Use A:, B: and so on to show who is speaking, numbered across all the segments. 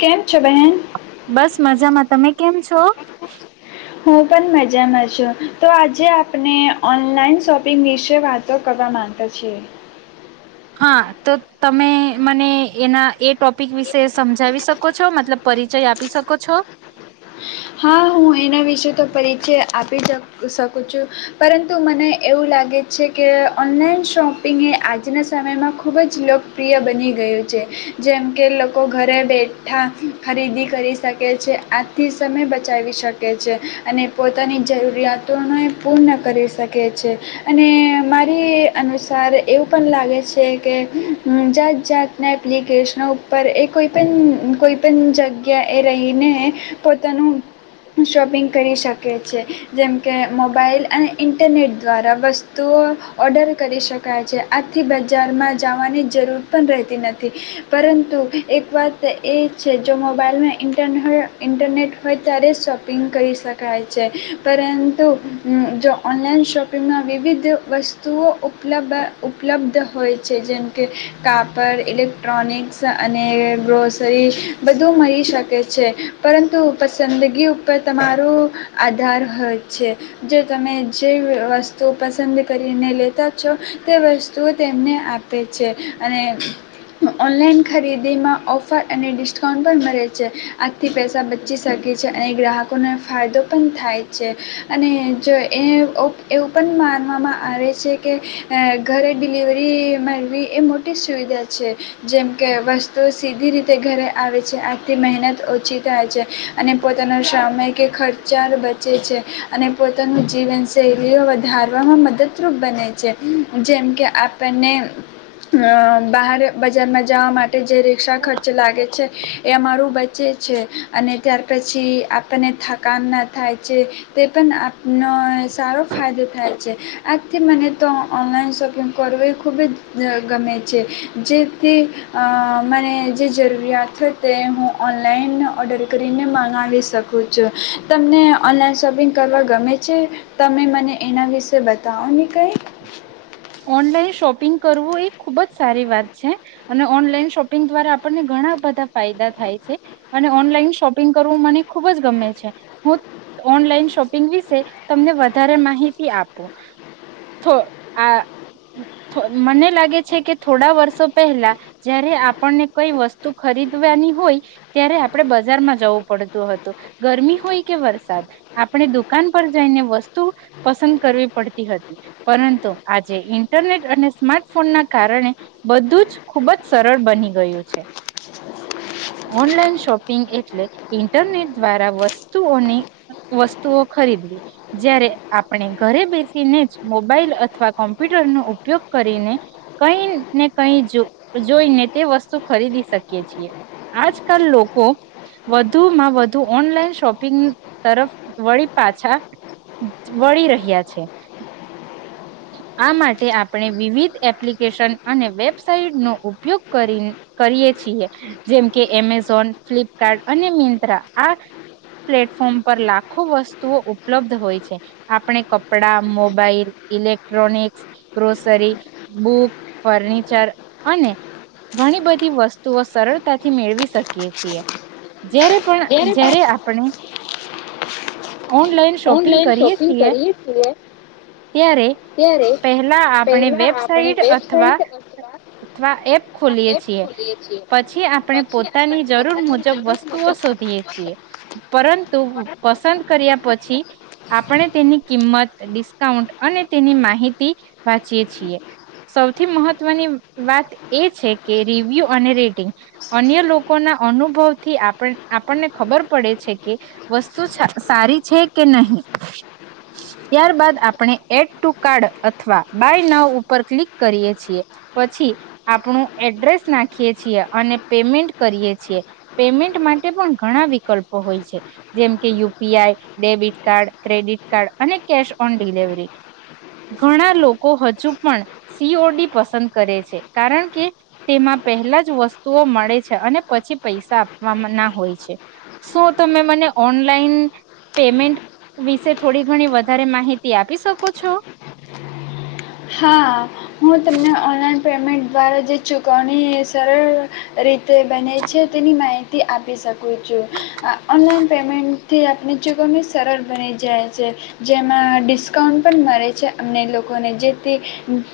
A: કેમ? છો બહેન
B: બસ મજામાં, તમે કેમ છો?
A: હું પણ મજામાં છું તો આજે આપણે ઓનલાઈન શોપિંગ વિશે વાતો કરવા માંગતા છીએ.
B: હા તો તમે મને એના એ ટોપિક વિશે સમજાવી શક શકો છો, મતલબ પરિચય આપી શકો છો?
A: છે આપી શ શકું છું પરંતુ મને એવું લાગે છે, કે ઓનલાઈન શોપિંગ એ આજના સમયમાં ખૂબ જ લોકપ્રિય બની ગયું છે, જેમ કે લોકો ઘરે બેઠા ખરીદી કરી શકે છે આથી સમય બચાવી શકે છે, અને પોતાની જરૂરિયાતોને પૂર્ણ કરી શકે છે. અને મારી અનુસાર એવું પણ લાગે છે, કે જાત જાતના એપ્લિકેશનો ઉપર એ કોઈપન કોઈપન જગ્યા એ રઈને પોતાનું શોપિંગ કરી શકે છે, જેમ કે મોબાઈલ અને ઇન્ટરનેટ દ્વારા વસ્તુઓ ઓર્ડર કરી શકાય છે, આથી બજારમાં જવાની જરૂર પણ રહેતી નથી પરંતુ એક વાત એ છે જો મોબાઈલમાં ઇન્ટરનેટ હો ઇન્ટરનેટ હોય ત્યારે શોપિંગ કરી શકાય છે, પરંતુ જો અમ્મ ઓનલાઈન શોપિંગમાં વિવિધ વસ્તુઓ ઉપલબ ઉપલબ્ધ હોય છે જેમ કે કાપડ ઇલેક્ટ્રોનિક્સ અને ગ્રોસરી બધું મળી શકે છે. પરંતુ પસંદગી ઉપર તમારુ આધાર હોય છે. જો તમે જે વસ્તુ પસંદ કરીને લેતા છો તે વસ્તુઓ તેમને આ પે છે, અને ઓનલાઈન ખરીદીમાં ઓફર અને ડિસ્કાઉન્ટ પણ મળે છે. થી પૈસા બચી શકે છે, અને ગ્રાહકોને ફાયદો પણ થાય છે, અને જો એ ઓપ એવું પણ માનવામાં આવે છે, કે અહ ઘરે ડિલિવરી મેળવી એ મોટી સુવિધા છે, જેમકે વસ્તુઓ સીધી રીતે ઘરે આવે છે, આથી મહેનત ઓ છી થાય છે, અને પોતાનો સમય કે ખર્ચા બચે છે, અને પોતાનું જીવનશૈલીઓ વધારવામાં મદદરૂપ બને છે. જેમ કે આપણને અહ બહાર બજારમાં જાવા માં ટે જે રિક્ષા ખર્ચ લાગે છે, એ અમારું બચે છે, અને ત્યાર પછી આપણને થકાન ના થાય છે, તે પણ આપનો સારો ફાયદો થાય છે. આથી મને તો ઓનલાઈન શોપિંગ કરવું એ ખૂબ જ ગમે છે, જેથી અહ મને જે જરૂરિયાત હોય તે હું ઓન લાઈન ઓર્ડર કરીને મગાવી શકું છું. તમને ઓનલાઈન શોપિંગ કરવા ગમે છે? તમે મને એના વિશે બતાવો ને કંઈ.
B: ઓનલાઈન શોપિંગ કરવું એ ખુબ જ સારી વાત છે, અને ઓનલાઈન શોપિંગ દ્વારા આપણને ઘણા બધા ફાયદા થાય છે, અને ઓનલાઈન શોપિંગ કરવું મને ખુબ જ ગમે છે. હું ઓનલાઈન શોપિંગ વિશે તમને વધારે માહિતી આપું. થો આ થો મને લાગે છે કે થોડા વર્ષો પહેલા જયારે આપણને કઈ વસ્તુ ખરીદવાની હોય ત્યારે આપણે બજારમાં જવું પડતું હતું, ગરમી હોય કે વરસાદ, આપણે દુકાન પર જઈને વસ્તુ પસંદ કરવી પડતી હતી, પરંતુ આજે ઇન્ટરનેટ અને સ્માર્ટફોન ના કારણે બધું જ ખુબ જ સરળ બની ગયું છે. ઓનલાઈન શોપિંગ એટલે ઈન્ટરનેટ દ્વારા વસ્તુઓની વસ્તુઓ ખરીદવી. જ્યારે આપણે ઘરે બેસીને જ મોબાઈલ અથવા કોમ્પ્યુટર નો ઉપયોગ કરીને કઈ ને કઈ જ જોઈને તે વસ્તુ ખરીદી શકીએ છીએ. આજકાલ લોકો વધુમાં વધુ ઓનલાઈન શોપિંગ તરફ વળી પાછા વળી રહ્યા છે. આ માટે આપણે વિવિધ એપ્લિકેશન અને વેબસાઇટ નો ઉપયોગ કરી કરીએ છીએ, જેમ કે એમેઝોન, ફ્લિપકાર્ટ, અને મિંત્રા આ પ્લેટફોર્મ પર લાખો વસ્તુઓ ઉપલબ્ધ હોય છે. આપણે કપડા, mobile electronics, grocery, book, furniture, અને ઘણી બધી વસ્તુઓ સરળતાથી મેળવી શકીએ છીએ. જયારે પણ જયારે આપણે ઓનલાઈન શોપિંગ
A: ઓનલાઈન
B: કરીએ
A: શોપિંગ
B: છીએ
A: કરીએ છીએ
B: ત્યારે પહેલા આપણે વેબસાઇટ અથવા-અથવા એપ ખોલીએ છીએ, પછી આપણે પોતાની જરૂર મુજબ વસ્તુઓ શોધીએ છીએ, પરંતુ પસંદ કર્યા પછી આપણે તેની કિંમત ડિ સ્કાઉન્ટ અને તેની માહિતી વાંચીએ છીએ સૌથી મહત્વની વાત એ છે કે રિવ્યુ અને રેટિંગ અન્ય લોકો ના અનુભવ થી આપ આપણ આપણને ખબર પડે છે કે વસ્તુ સારી છે કે નહી ત્યારબદ આપ આપણે એટ ટુ કાર્ડ અથવા બાય નવ ઉપર ક્લિક કરીએ છીએ પછી આપણું એડ્રેસ નાખીએ છીએ અને પેમેન્ટ કરીએ છીએ પેમેન્ટ માટે પણ ઘણા વિકલ્પો હોય છે જેમ કે U P I debit card credit card અને કેશ પણ ડિલિવરી ઘણા લોકો હજુ પણ સીઓડી પસંદ કરે છે કારણ કે તેમાં પહેલા જ વસ્તુઓ મળે છે અને પછી પૈસા આપવા ના હોય છે શું તમે મને ઓનલાઈન પેમેન્ટ વિશે થોડી ઘણી વધારે માહિતી તે આપી શકો છો.
A: હા હું તમને ઓનલાઈન પેમેન્ટ દ્વારા જે ચૂકવણી સરળ રીતે તે બને છે તેની માહિતી આપી શકું છું આ ઓનલાઈન પેમેન્ટથી આપણે ચૂકવણી સરળ બની જાય છે જેમાં ડિસ્કાઉન્ટ પણ મળે છે અમને લોકોને જે તે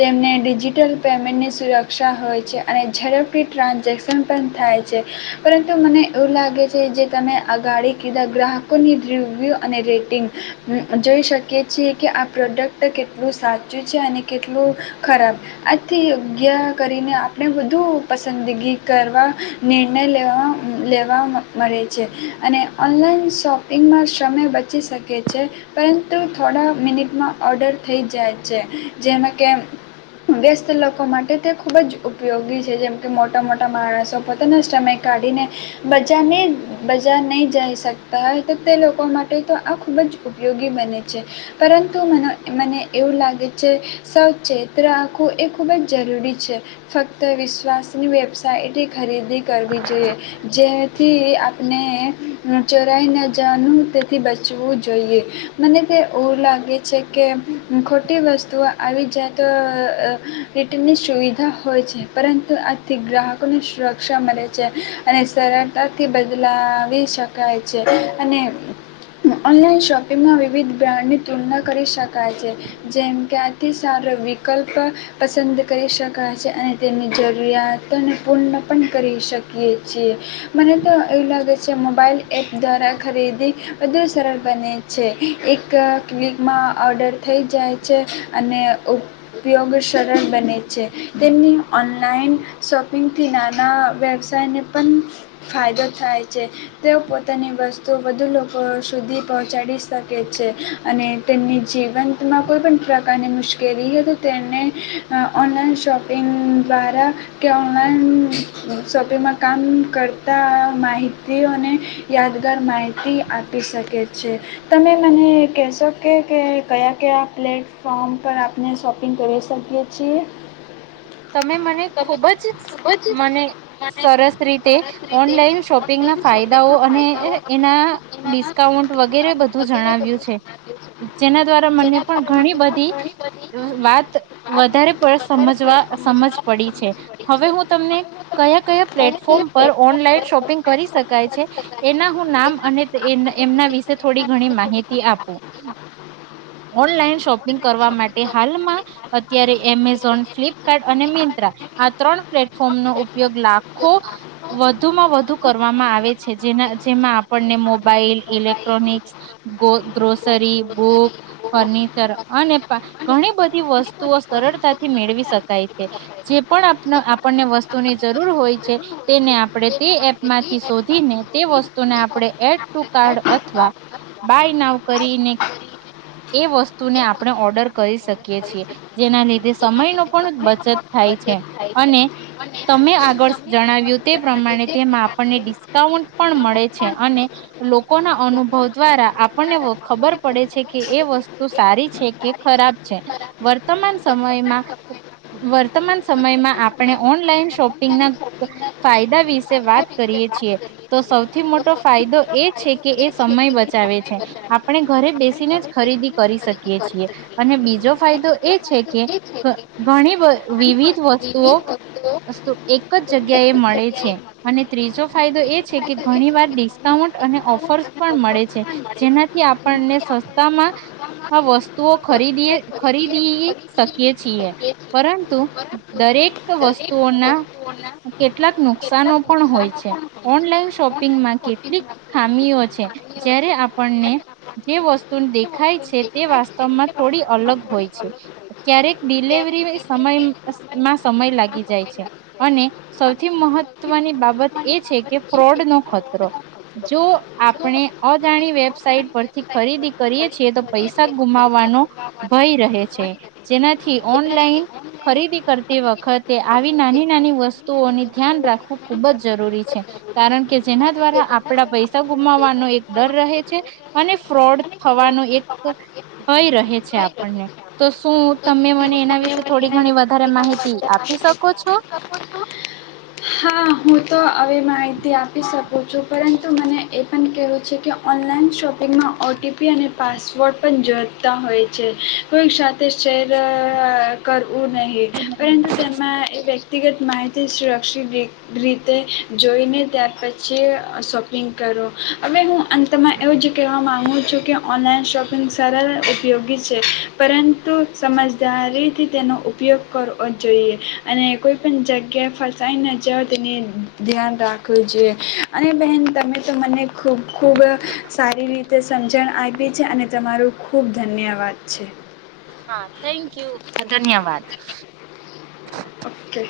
A: તેમને ડિજિટલ પેમેન્ટની સુરક્ષા હોય છે અને ઝડપથી ટ્રાન્ઝેક્શન પણ થાય છે પરંતુ મને એવું લાગે છે જે તમે આગાડી કીધા ગ્રાહકોની રિવ્યૂ અને રેટિંગ જોઈ શકીએ છીએ કે આ પ્રોડક્ટ કેટલું સાચું છે અને કેટલું ખરાબ આથી યોગ્ય કરીને આપણે બુ પસંદગી કરવા નિર્ણય લે લેવા મળે છે અને ઓનલાઈન શોપિંગમાં સમય બચી શકે છે પરંતુ થોડા મિનિટમાં ઓડર થઈ જાય જેમાં કે વ્યસ્ત લોકો માટે તે ખૂબ જ ઉપયોગી છે જેમકે મોટા મોટા માણસો પોતાના સમય કાઢીને બજારને બજાર નહીં જઈ શકતા હોય તો તે લોકો માટે તો આ ખૂબ જ ઉપયોગી બને છે પરંતુ મ મને એવું લાગે સવચેત્ર રાખવું એ ખૂબ જ જરૂરી છે ફક્ત વિશ્વાસની વ્યબસાય એટ ખરીદી કરવી જોઈએ જેથી આપણે ચોરાઈ ન જવાનું તેથી બચવું જોઈએ મને તે ઓ લાગે છે કે મોટી વસ્તુઓ આવી જાય તો રીટનની સુવિધા હોય છે પરંતુ આથી ગ્રાહકોને સુરક્ષા મળે છે અને સરળતાથી બદલાવી શકાય છે અને ઓનલાઈન શોપિંગમાં વિવિધ બ્રાન્ડની તુલના કરી શકાય છે જેમ કે અતિ સારો વિકલ્પ પસંદ કરી શકાય છે અને તેની જરૂરિયાતોને પૂર્ણ પણ કરી શકીએ છીએ મને તો એવું લાગે છે મોબાઈલ એપ દ્વારા ખરીદી બધુ સરળ બને છે એક ક્વિકમાં ઓર્ડર થઈ જાય છે અને ઉપયોગ સરળ બને છે તેમની ઓનલાઈન શોપિંગથી નાના વ્યવસાયને પણ ફાયદો થાય છે તેઓ પોતાની વસ્તુ વધુ લોકો સુધી પહોંચાડી શકે છે અને તેમની જીવન માં કોઈ પણણ પ્રકારની મુશ્કેલી તો તેને ઓનલાઈન શોપિંગ દ્વારા કે ઓનલાઈન શોપિંગમાં કામ કરતા માહિતીઓને યાદગાર માહિતી આપી શકે છે તમે મને કહેશો કે કે કયા ક્યા પ્લેટફર્મ પર આપને શોપિંગ કરીે શકીીએછીએ
B: તમે મને ખુબ જ મને સરસ રીતે ઓનલાઈન શોપિંગના ફાયદાઓ અને એના ડિસ્કાઉન્ટ વગેરે બું જણાવ્યું છે જેના દ્વારા મ પણ ઘણી બધી વાત વધારે પ સમજવા સમજ પડી છે હવે હું તમને કયા કયા પ્લેટફોર્મ પર ઓનલાઈન શોપિંગ કરી શકાય છે એના હું નામ અને એમના વિશે થોડી ઘણી માહિતી આપું ઓનલાઈન શોપિંગ કરવા માટે હાલમાં અત્યારે એમેઝોન ફ્લિપકાર્ટ અને મિંત્રા આ ત્રણ પ્લેટફોર્મનો ઉપયોગ લાખો વધુમાં વધુ કરવામાં આવે છે જેના જેમાં આપણને મોબાઈલ ઇલેક્ટ્રોનિક્સ ગ્રોસરી બ ફર્નિચર અને ઘણી બધી વસ્તુ સરળતાથી મેળવી જે પણ આપણને વસ્તુની જરૂર હોય છે, તેને આપણે તે એપ માંથી શોધીને તે વસ્તુને આપણે એડ ટુ કાર્ડ અથવા બાય નાવ કરીને એ વસ્તુને આપણે ઓર્ડર કરી શકીએ છીએ જેના લીધે સમયનો પણ બચત થાય છે, અને તમે આગળ જણાવ્યું તે પ્રમાણે તેમાં આપણને ડિસ્કાઉન્ટ પણ મળે છે, અને લોકોના અનુભવ દ્વારા આપણને ખબર પડે છે કે એ વસ્તુ સારી છે કે ખરાબ છે, વર્તમાન સમયમાં વર્તમાન સમયમાં આપણે ઓનલાઈન શોપિંગના ફાયદા વિશે વાત કરીએ છીએ, તો સૌથી મોટો ફાયદો એ છે કે એ સમય બચાવે છે, આપણે ઘરે બેસીને જ ખરીદી કરી શકીએ છીએ અને બીજો ફાયદો એ છે કે ઘણી વ વિવિધ વસ્તુઓ વસ્તુ એક જ જગ્યાએ મળે છે, અને ત્રીજો ફાયદો એ છે કે ઘણી વાર ડિસ્કાઉન્ટ અને ઓફર્સ પણ મળે છે, જેનાથી આપણને સસ્તામાં આ વસ્તુઓ ખરીદીએ, ખરીદી શકીએ છીએ. પરંતુ દરેક વસ્તુઓના કેટલાક નુકસાનો પણ હોય છે, ઓનલાઈન શોપિંગમાં કેટલીક ખામીઓ છે જ્યારે આપણને જે વસ્તુ દેખાય છે તે વાસ્તવમાં થોડી અલગ હોય છ, ક્યારેક ડિલવરી સમયમાં સમય લાગી જાય છે અને સૌથી મહત્વની બાબત એ છે કે ફ્રોડ નો ખતરો જો આપણે અજાણી વેબસાઇટ પરથી ખરીદી કરીએ છીએ તો પૈસા ગુમાવવાનો ભય રહે છે જેનાથી ઓન ખરીદી કરતી વખતે આવી નાની નાની વસ્તુઓને ધ્યાન રાખવું ખુબ જ જરૂરી છે કારણ કે જેના દ્વારા આપડા પૈસા ગુમાવવાનો એક ડર રહે છે અને ફ્રોડ થવાનો એક ભય રહે છે આપણને તો શું તમે મને એના વિ થોડી ઘણી વધારે માહિત આપી શકો છો.
A: ત આપી શ છું પરંતુ મને એ પણ કહેવું છે કે ઓનલાઈન શોપિંગમાં ઓટીપી અને પાસવર્ડ પણ જોડતા હોય છે કોઈ સા તે શેર કરવું નહીં પરંતુ તેમાં એ વ્યક્તિગત માહિતી તે સુરક્ષિત દ રીતે જોઈને ત્યાર પછી શોપિંગ કરો હવે હું અંતમાં એવું જ કહેવા માંગુ જોકે ઓનલાઈન શોપિંગ સરળ ઉપયોગી છે પરંતુ સમજદારીથી તેનો ઉપયોગ કરવો જોઈએ અને કોઈપણ જગ્યાએ ફસાઈને જ તેને ધ્યાન રાખવું જોઈએ અને બહેન તમે તો મને ખૂબ ખૂબ સારી રીતે સમજણ આપી છે અને તમારું ખૂબ ધન્યવાદ છે.
B: હા થેન્ક યુ ધન્યવાદ. [inaudible]
A: ઓકે.